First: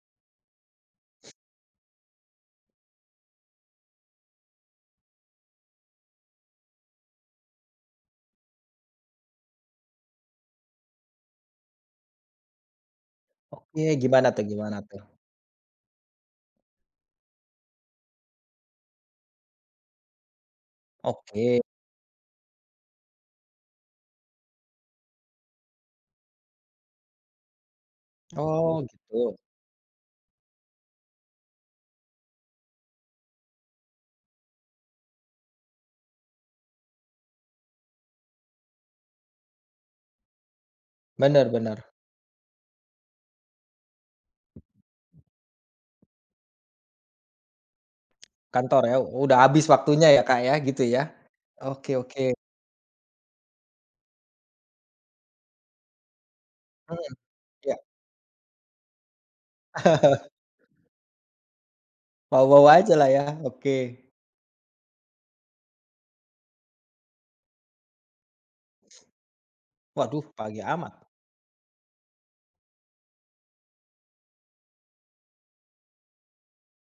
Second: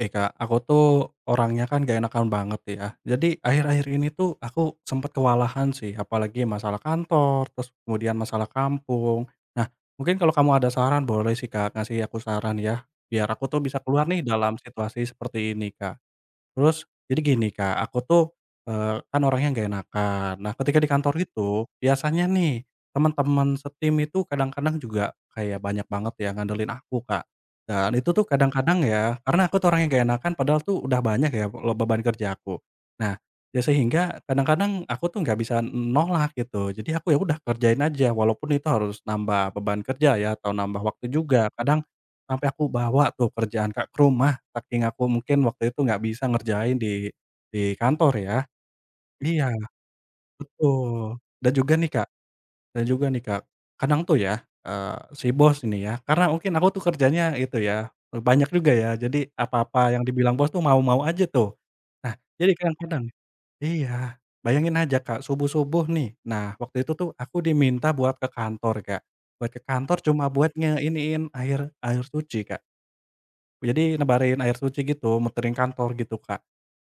Eh Kak, aku tuh orangnya kan gak enakan banget ya. Jadi akhir-akhir ini tuh aku sempat kewalahan sih, apalagi masalah kantor, terus kemudian masalah kampung. Nah, mungkin kalau kamu ada saran boleh sih Kak, ngasih aku saran ya, biar aku tuh bisa Oke, keluar nih gimana tuh dalam gimana tuh? situasi seperti ini Kak. Terus jadi gini, Kak, aku tuh, kan orangnya nggak enakan. Nah, ketika di kantor Oke. itu, biasanya nih teman-teman setim itu kadang-kadang juga kayak banyak banget ya ngandelin aku, Kak. Dan itu tuh Oh, kadang-kadang ya, gitu. karena aku tuh orangnya gak enakan padahal tuh udah banyak ya beban kerja aku. Nah, ya sehingga kadang-kadang aku tuh nggak bisa nolak gitu. Jadi aku ya udah kerjain aja walaupun itu harus nambah beban kerja ya atau nambah waktu juga. Bener bener. Kadang sampai aku bawa tuh kerjaan, Kak, ke rumah. Saking aku mungkin waktu itu nggak bisa ngerjain di kantor ya. Kantor ya, udah Iya, habis waktunya ya, Kak, ya, gitu ya? betul. Dan juga nih Oke Kak oke. dan juga nih Kak, kadang tuh ya, si bos ini ya, karena mungkin aku tuh Mhm, kerjanya itu iya. ya, banyak juga ya, jadi apa-apa yang dibilang bos tuh mau-mau aja tuh. Nah, jadi Mau-mau kadang-kadang ajalah ya, oke. iya, bayangin aja Kak, subuh-subuh nih, nah waktu itu tuh aku diminta buat ke kantor Kak, buat ke kantor cuma Waduh, buat pagi amat. ngeiniin air air suci Kak. Jadi nebarin air suci gitu, muterin kantor gitu Kak.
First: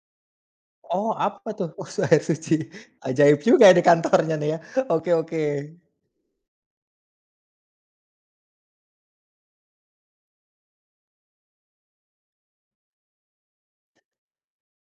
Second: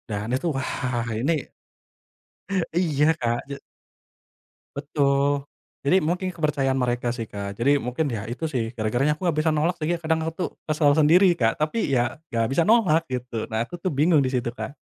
Dan itu wah Oh, ini apa tuh? Oh, air suci. iya Ajaib Kak, juga ya di kantornya nih ya. Oke oke. betul. Jadi mungkin kepercayaan mereka sih Kak, jadi mungkin ya itu sih gara-garanya aku nggak bisa nolak sehingga kadang aku tuh kesel sendiri Kak, tapi ya nggak bisa nolak gitu. Nah aku tuh bingung di situ Kak.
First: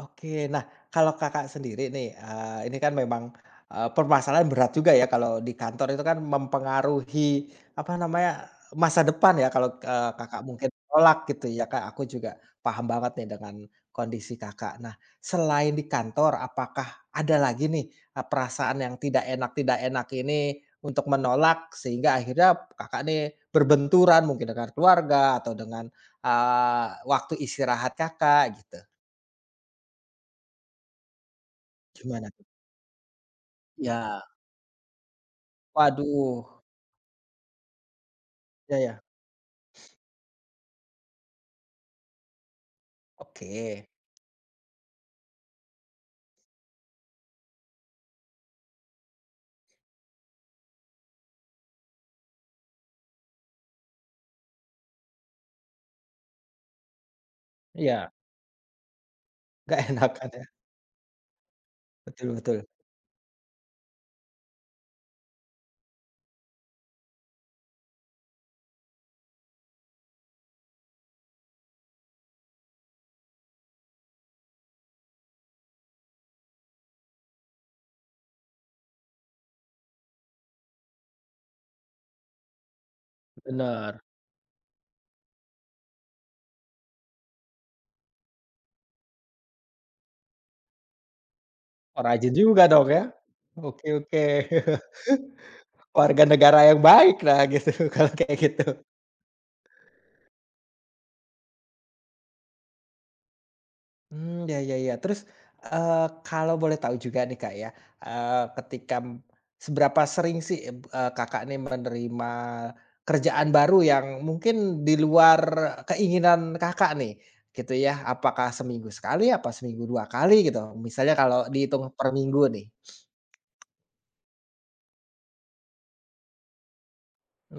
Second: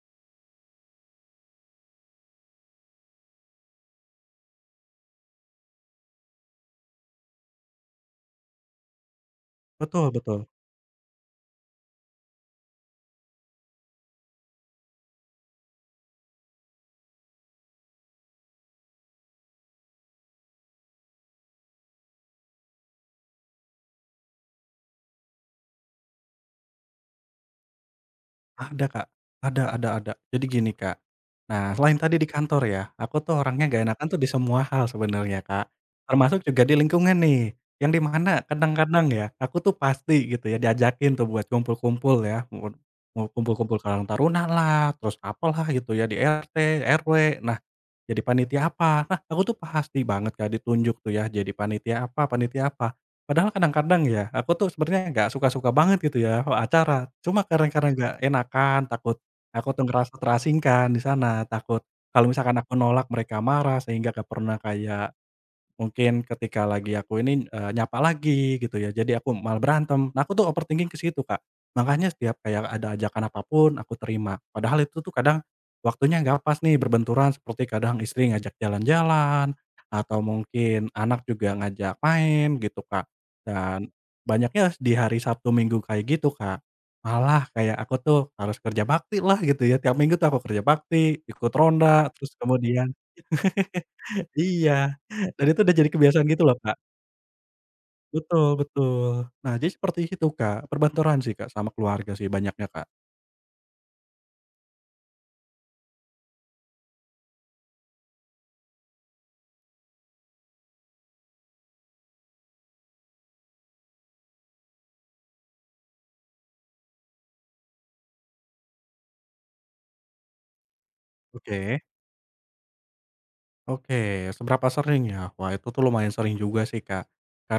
Oke. Nah, kalau Kakak sendiri nih, ini kan memang, permasalahan berat juga ya kalau di kantor itu kan mempengaruhi, apa namanya, masa depan ya kalau, Betul, Kakak betul. mungkin menolak gitu ya, Kak. Aku juga paham banget nih dengan kondisi Kakak. Nah, selain di kantor, apakah ada lagi nih, perasaan yang tidak enak tidak enak ini untuk menolak sehingga akhirnya Kakak nih berbenturan mungkin dengan keluarga atau dengan, waktu istirahat Kakak gitu? Ada, Kak. Ada, ada, ada. Jadi gini, Kak. Nah, selain tadi di Gimana? kantor ya, aku tuh orangnya gak enakan tuh Ya, di semua hal sebenarnya, Kak. waduh, Termasuk juga di lingkungan nih, yang di mana ya ya, kadang-kadang ya, aku tuh pasti gitu ya diajakin tuh buat kumpul-kumpul ya, mau mau kumpul-kumpul oke. Karang Taruna lah, terus apalah gitu ya di RT, RW. Nah jadi panitia apa? Nah, aku tuh pasti banget Kak ditunjuk tuh ya jadi panitia apa panitia apa. Padahal kadang-kadang ya, aku tuh sebenarnya nggak suka-suka banget gitu ya kalau acara. Cuma karena Iya, nggak enakan, takut aku nggak tuh enak ngerasa kan ya, terasingkan di sana, takut kalau betul misalkan betul, aku nolak mereka marah sehingga gak pernah kayak mungkin ketika lagi aku ini, nyapa lagi gitu ya, jadi aku malah berantem. Nah, aku tuh overthinking ke situ, Kak. Makanya setiap kayak ada ajakan apapun aku terima. Padahal itu tuh kadang waktunya nggak pas nih, berbenturan seperti kadang istri ngajak jalan-jalan, atau mungkin anak juga ngajak main gitu, Kak. Dan bener. banyaknya di hari Sabtu Minggu kayak gitu, Kak. Malah kayak aku tuh harus kerja bakti lah gitu ya, tiap minggu tuh aku kerja bakti, ikut Oh ronda, rajin terus juga dong kemudian ya? Oke oke, iya, dan itu udah jadi warga kebiasaan gitu loh, negara Kak. yang baik lah gitu kalau kayak Betul, gitu. betul. Nah, jadi seperti itu, Kak, perbantoran sih, Kak, sama keluarga sih banyaknya, Kak. Hmm, ya ya ya. Terus, eee, kalau boleh tahu juga nih, Kak, ya, eee, ketika seberapa sering sih, Kakak nih menerima kerjaan baru yang mungkin di luar keinginan Kakak nih, gitu ya? Apakah seminggu sekali, apa seminggu 2 kali gitu? Misalnya kalau Oke. dihitung per minggu nih. Oke, seberapa sering ya? Wah, itu tuh lumayan sering juga sih, Kak.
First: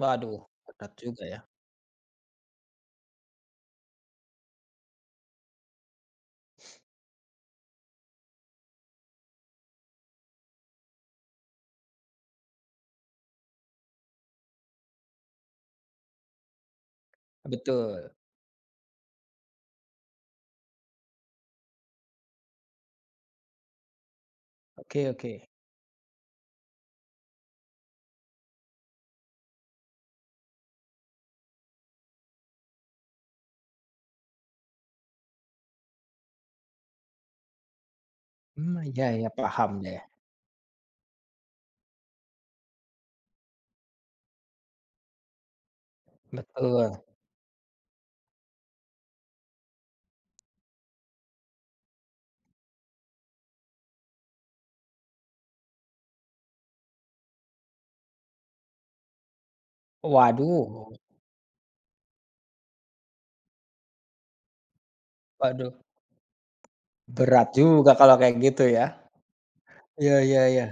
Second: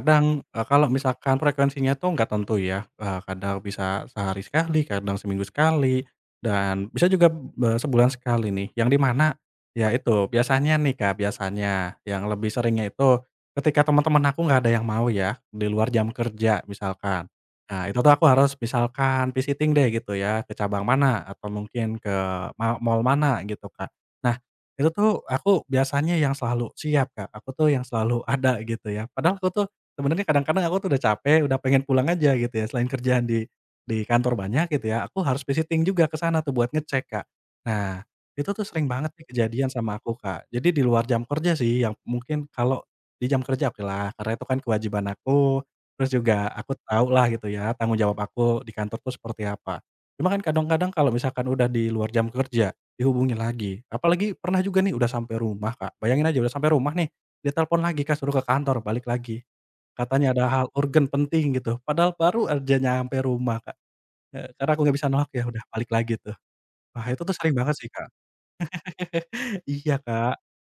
Waduh, kalau berat juga ya. misalkan frekuensinya tuh nggak tentu ya, kadang bisa sehari sekali, kadang seminggu sekali, dan bisa juga, sebulan sekali nih, yang di mana, ya itu, biasanya nih, Kak, biasanya yang lebih seringnya itu ketika teman-teman aku nggak ada yang mau ya, di luar jam kerja misalkan. Nah, itu tuh Betul. aku harus misalkan visiting deh gitu ya, ke cabang mana atau mungkin ke mall mana gitu, Kak. Nah itu Oke tuh oke. aku biasanya yang selalu siap, Kak, aku tuh yang selalu ada gitu ya. Padahal aku tuh sebenarnya kadang-kadang aku tuh udah capek, udah pengen pulang aja gitu ya, selain kerjaan di kantor banyak gitu ya, aku harus visiting juga ke sana tuh buat ngecek, Kak. Nah, itu tuh Hmm, sering ya, banget nih ya kejadian paham deh. sama aku, Kak. Jadi di luar jam kerja sih yang mungkin kalau di jam kerja oke lah. Karena itu kan kewajiban aku, terus juga aku Betul. tahu lah gitu ya tanggung jawab aku di kantor tuh seperti apa. Cuma kan kadang-kadang kalau misalkan udah di luar jam kerja dihubungin lagi, apalagi pernah juga nih udah sampai rumah, Kak, bayangin aja udah sampai rumah nih, ditelepon lagi, Kak, suruh ke kantor, balik lagi, katanya ada hal Waduh urgen penting gitu, padahal baru aja nyampe rumah, Kak. Karena aku nggak bisa nolak ya udah waduh, balik lagi tuh. Wah itu tuh berat sering banget sih, juga Kak. kalau kayak gitu ya. Iya, Iya Kak. iya iya.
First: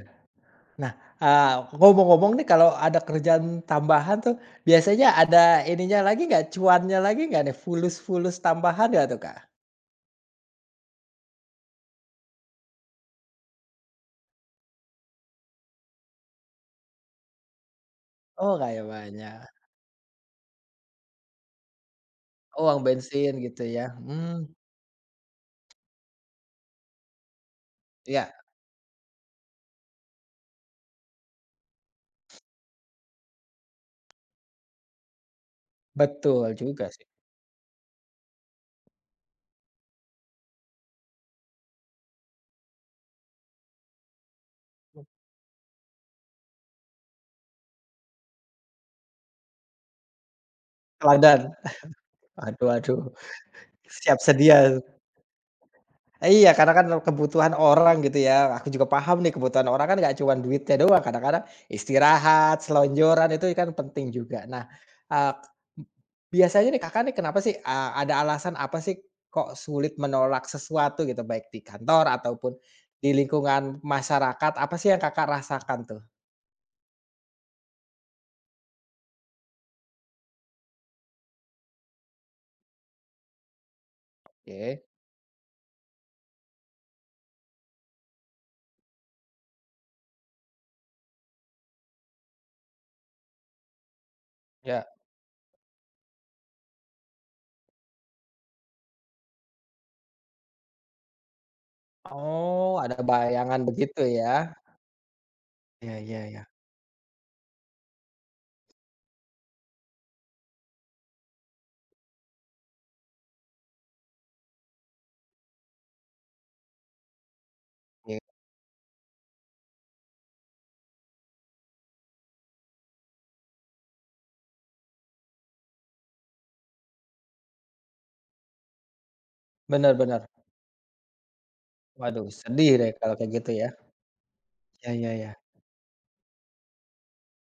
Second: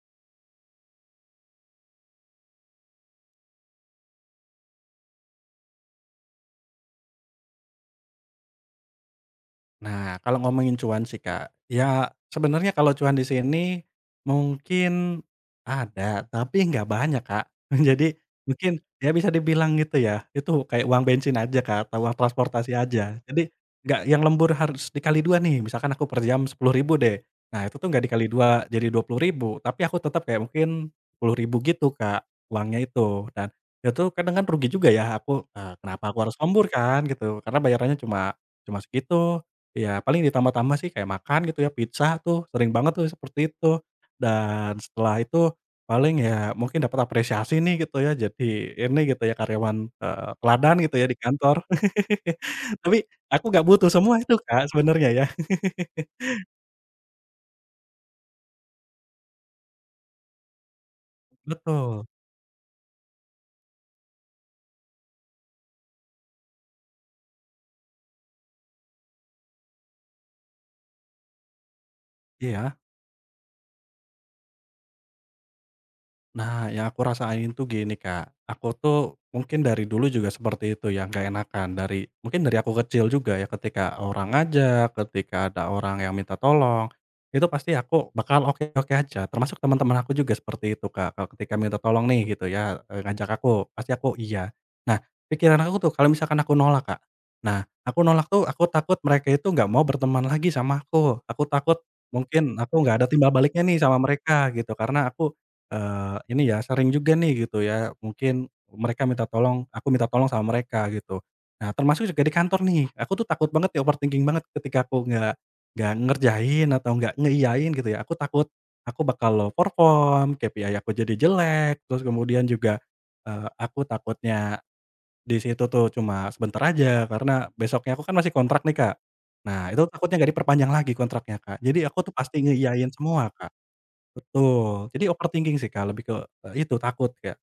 Nah, eee, ngomong-ngomong nih kalau ada kerjaan tambahan tuh, biasanya ada ininya lagi nggak, cuannya lagi nggak nih? Fulus-fulus tambahan nggak tuh, Kak? Nah, kalau ngomongin cuan sih, Kak, ya sebenarnya kalau cuan di sini mungkin ada, tapi nggak banyak, Kak. Jadi Oh, mungkin kayak ya bisa banyak. dibilang gitu ya, itu kayak uang bensin aja, Kak, atau uang Oh, transportasi uang aja. bensin Jadi gitu ya, nggak yang lembur harus dikali 2 nih, misalkan aku per jam 10.000 deh. Nah, itu tuh nggak dikali iya, 2 jadi 20.000 tapi aku tetap kayak mungkin 10.000 gitu, Kak, uangnya itu. Dan itu kadang kan rugi juga ya aku, kenapa aku harus betul lembur juga kan sih. gitu, karena bayarannya cuma cuma segitu. Iya, paling ditambah-tambah sih kayak makan gitu ya, pizza tuh sering banget tuh seperti itu. Dan setelah itu paling ya mungkin dapat apresiasi nih gitu ya, jadi ini gitu ya karyawan, teladan gitu ya di Teladan, kantor. aduh Tapi aduh, aku nggak butuh semua siap itu Kak, sedia. sebenarnya ya. Iya, karena kan kebutuhan orang gitu ya, aku juga paham nih kebutuhan orang kan nggak cuma duitnya doang, kadang-kadang Betul, istirahat, selonjoran itu kan penting juga. Nah, eee, biasanya nih Kakak nih kenapa sih, ada alasan apa sih kok sulit menolak sesuatu gitu, baik di kantor ataupun iya. di lingkungan masyarakat, apa sih yang Kakak rasakan tuh? Nah, yang aku rasain tuh gini, Kak, aku tuh mungkin dari dulu juga seperti itu ya, gak enakan dari mungkin dari aku kecil juga ya, ketika orang Oke, ngajak, ketika ada orang yang minta tolong, itu pasti aku bakal oke-oke aja, termasuk teman-teman aku juga seperti itu, Kak, kalau ketika minta tolong nih gitu ya, ngajak aku, pasti aku iya. ya. Nah, pikiran aku tuh kalau misalkan aku nolak, Kak, nah aku nolak tuh aku takut mereka itu nggak mau berteman lagi sama aku takut mungkin Oh, aku ada nggak ada timbal bayangan baliknya nih sama begitu ya. mereka gitu, karena aku Ya ya ini ya. ya sering juga nih gitu ya, mungkin mereka minta tolong, aku minta tolong sama mereka gitu. Nah termasuk juga di kantor nih, aku tuh takut banget ya overthinking banget ketika aku nggak ngerjain atau nggak ngeiyain gitu ya, aku takut aku bakal low perform, KPI aku jadi jelek, terus kemudian juga, aku takutnya di situ tuh cuma sebentar aja karena besoknya aku kan masih kontrak nih Kak. Nah itu Bener takutnya bener. nggak diperpanjang lagi kontraknya Kak, jadi aku tuh Waduh pasti sedih deh ngeiyain kalau kayak semua gitu Kak. ya. Betul. Ya Jadi ya ya. overthinking sih, Kak, lebih ke, itu takut Kak.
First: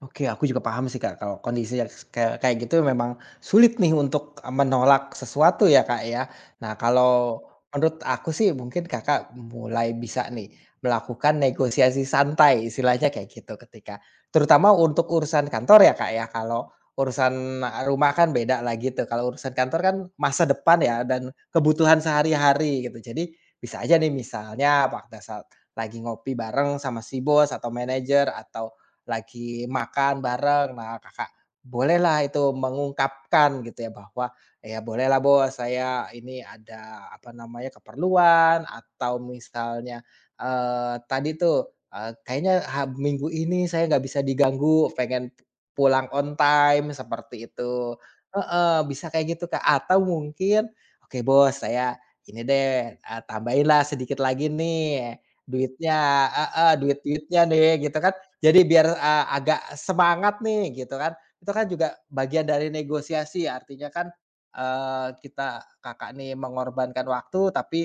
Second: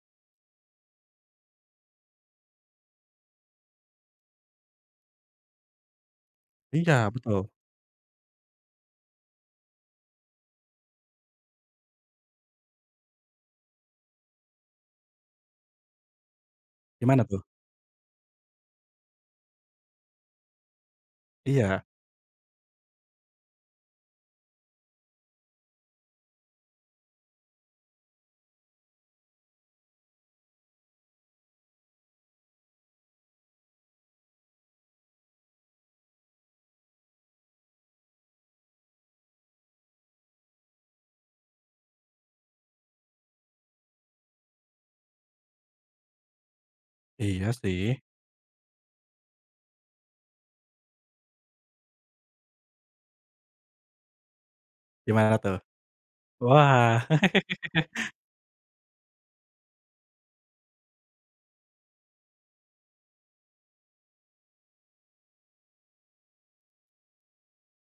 Oke, aku juga paham sih, Kak, kalau kondisi yang s kayak kayak gitu memang sulit nih untuk, menolak sesuatu ya, Kak, ya. Nah, Iya, kalau betul. menurut aku sih mungkin Kakak mulai bisa nih melakukan negosiasi santai istilahnya kayak gitu ketika terutama untuk urusan kantor ya, Kak, ya. Kalau Gimana tuh? urusan, rumah kan beda lagi tuh, kalau urusan kantor kan masa depan ya dan Iya. kebutuhan sehari-hari gitu. Jadi bisa aja nih misalnya pada saat lagi ngopi bareng sama si bos atau manajer atau lagi makan bareng. Nah, Kakak bolehlah itu mengungkapkan gitu ya bahwa, "Ya bolehlah Bos, saya ini ada, apa namanya, keperluan," atau misalnya, tadi tuh, "Kayaknya minggu ini saya nggak bisa diganggu, pengen pulang on time," seperti Iya itu. sih. Heeh, bisa kayak gitu, Kak. Atau mungkin, "Oke Bos, saya ini deh, tambahinlah sedikit lagi nih Gimana tuh? duitnya," Wah. "duit-duitnya nih," gitu kan. Jadi biar, agak semangat nih gitu kan, itu kan juga bagian dari negosiasi artinya kan, kita Kakak nih mengorbankan waktu tapi,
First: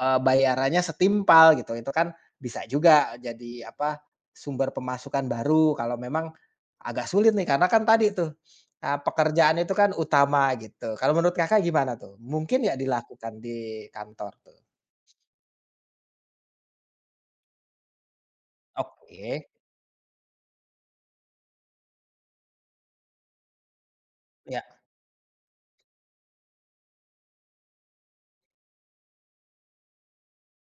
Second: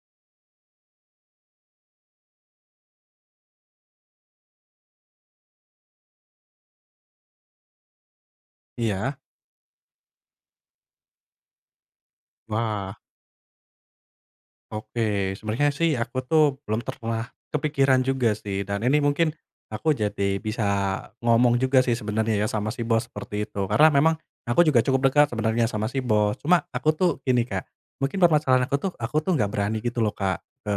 bayarannya setimpal gitu, itu kan bisa juga jadi apa, sumber pemasukan baru kalau memang agak sulit nih karena kan tadi tuh, Iya. pekerjaan itu kan utama gitu. Kalau menurut Kakak gimana tuh? Mungkin ya Wah. dilakukan di kantor tuh? Oke, sebenarnya sih aku tuh belum pernah kepikiran juga sih, dan ini mungkin Oke, aku jadi bisa ngomong juga sih sebenarnya ya sama si bos seperti itu. Karena memang ya aku juga cukup dekat sebenarnya sama si bos. Cuma aku tuh gini Kak, mungkin permasalahan aku tuh nggak berani gitu loh Kak,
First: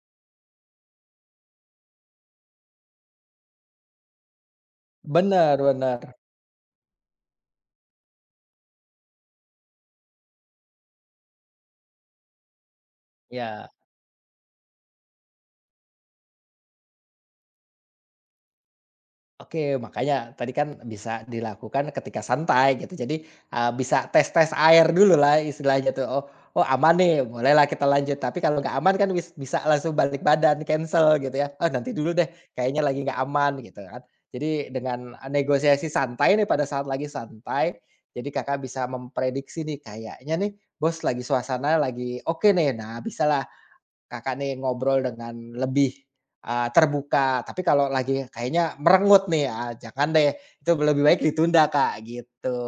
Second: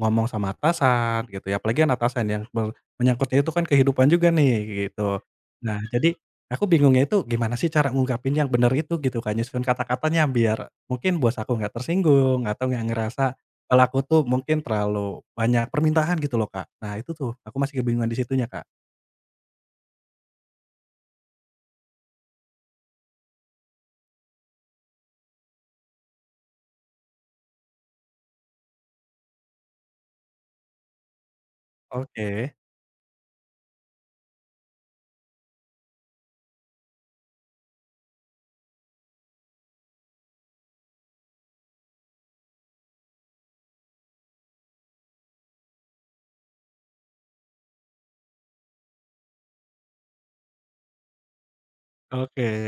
ngomong sama atasan gitu ya, apalagi kan atasan yang menyangkutnya itu kan kehidupan juga nih gitu. Nah benar-benar jadi aku bingungnya itu gimana sih cara ngungkapin yang benar itu gitu Kak, nyusun kata-katanya biar mungkin bos aku nggak tersinggung atau nggak ngerasa ya. kalau aku tuh mungkin terlalu banyak permintaan gitu loh, Kak. Nah itu tuh, aku masih kebingungan di situnya, Kak. Oke, makanya tadi kan bisa dilakukan ketika santai gitu. Jadi, bisa tes-tes air dulu lah istilahnya tuh. Oh oh aman nih, bolehlah kita lanjut. Tapi kalau nggak aman kan bisa langsung balik badan, cancel gitu ya. Oh nanti dulu deh, Oke, kayaknya lagi nggak aman," gitu kan. Jadi dengan, negosiasi santai nih pada saat lagi santai, jadi Kakak bisa memprediksi nih, kayaknya nih bos lagi suasana lagi oke nih. Nah, bisa lah. Kakak nih ngobrol dengan lebih, terbuka, tapi kalau lagi kayaknya merengut nih, ah, jangan deh, itu lebih baik ditunda, Kak, oke. gitu.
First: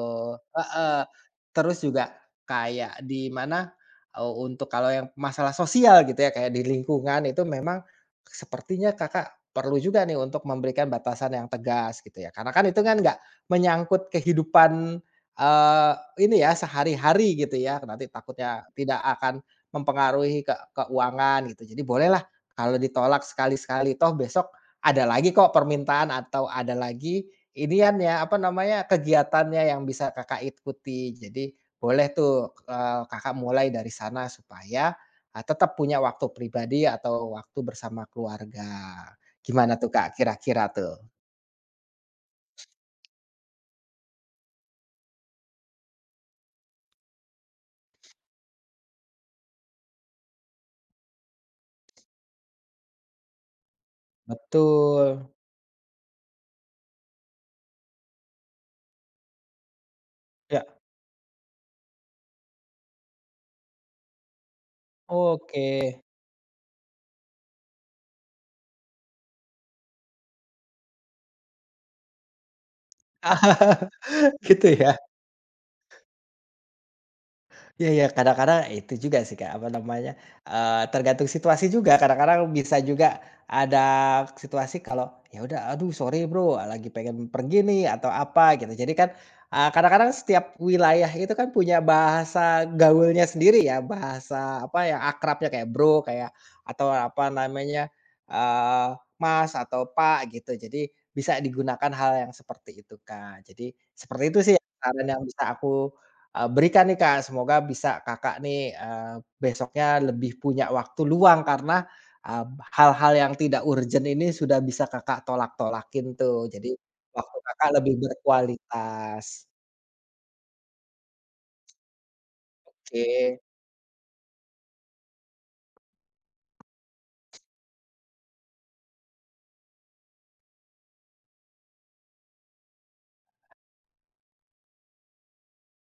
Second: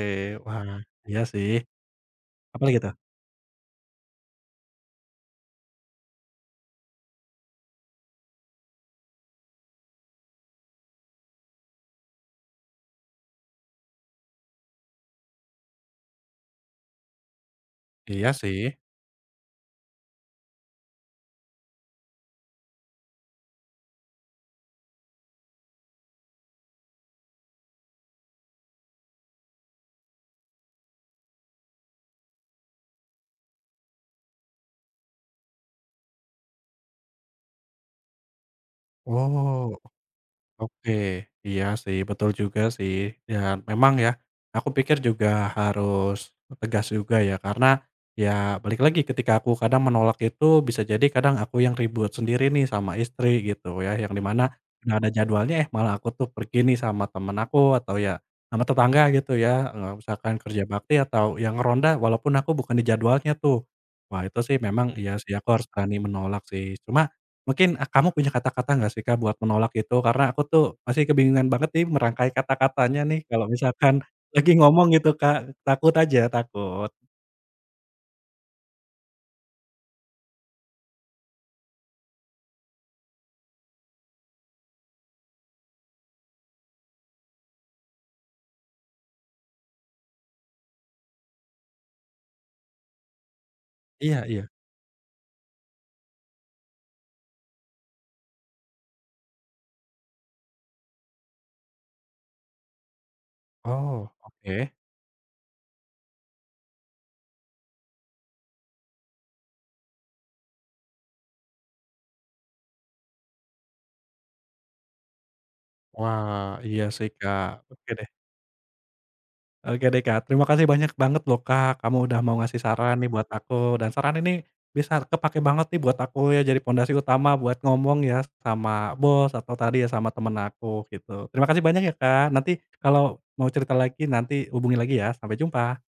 Wah. Heeh. Iya sih. Terus juga Apalagi tuh? kayak di mana, untuk kalau yang masalah sosial gitu ya, kayak di lingkungan itu memang sepertinya Kakak perlu juga nih untuk memberikan batasan yang tegas gitu ya, karena kan itu kan nggak menyangkut kehidupan, eee, ini ya, sehari-hari gitu ya, nanti Iya takutnya sih. tidak akan mempengaruhi ke keuangan gitu. Jadi bolehlah kalau ditolak sekali-sekali, toh besok ada lagi kok permintaan atau ada lagi inian ya, apa namanya, kegiatannya yang bisa Kakak ikuti. Jadi boleh tuh, Kakak mulai dari sana supaya, tetap punya waktu pribadi atau waktu bersama keluarga. Oh. Gimana tuh Kak kira-kira Oke, tuh? iya sih, betul juga sih. Dan memang ya, aku pikir juga harus tegas juga ya, karena ya balik lagi ketika aku kadang menolak itu bisa jadi kadang aku yang ribut sendiri nih sama istri gitu ya, yang dimana nggak ada Betul. jadwalnya eh malah aku tuh pergi nih sama temen aku atau ya sama tetangga gitu ya, misalkan kerja Ya, bakti atau yang ronda walaupun aku bukan di jadwalnya tuh. Wah itu sih memang. Mhm. Iya sih, aku oke. harus berani menolak sih. Cuman mungkin, kamu punya kata-kata nggak sih, Kak, buat menolak itu? Karena aku tuh masih kebingungan banget nih merangkai kata-katanya nih kalau misalkan lagi Gitu ya? ngomong gitu, Kak. Takut aja, takut. Iya iya, kadang-kadang itu juga sih, Kak, apa namanya, tergantung situasi juga, kadang-kadang bisa juga ada situasi kalau, "Ya udah, aduh sorry bro, lagi pengen pergi nih," atau apa gitu. Jadi kan, kadang-kadang setiap wilayah itu kan punya bahasa gaulnya sendiri ya, Iya, iya. bahasa apa yang akrabnya kayak bro, kayak atau apa namanya, eee, mas atau pak gitu. Jadi bisa digunakan hal yang seperti itu, Kak. Jadi Oh, seperti itu sih oke. saran yang bisa aku berikan nih Kak, semoga bisa Kakak nih, besoknya lebih punya waktu luang karena, eee, hal-hal yang tidak urgent ini sudah bisa Kakak tolak-tolakin Wah, tuh, jadi iya sih, waktu Kak. Kakak Oke lebih deh. berkualitas. Oke deh Kak, terima kasih banyak banget loh Kak, kamu udah mau ngasih saran nih buat Oke. aku, dan saran ini bisa kepake banget nih buat aku ya, jadi pondasi utama buat ngomong ya sama bos atau tadi ya sama temen aku gitu. Terima kasih banyak ya Kak, nanti kalau mau cerita lagi nanti hubungi lagi ya, sampai jumpa.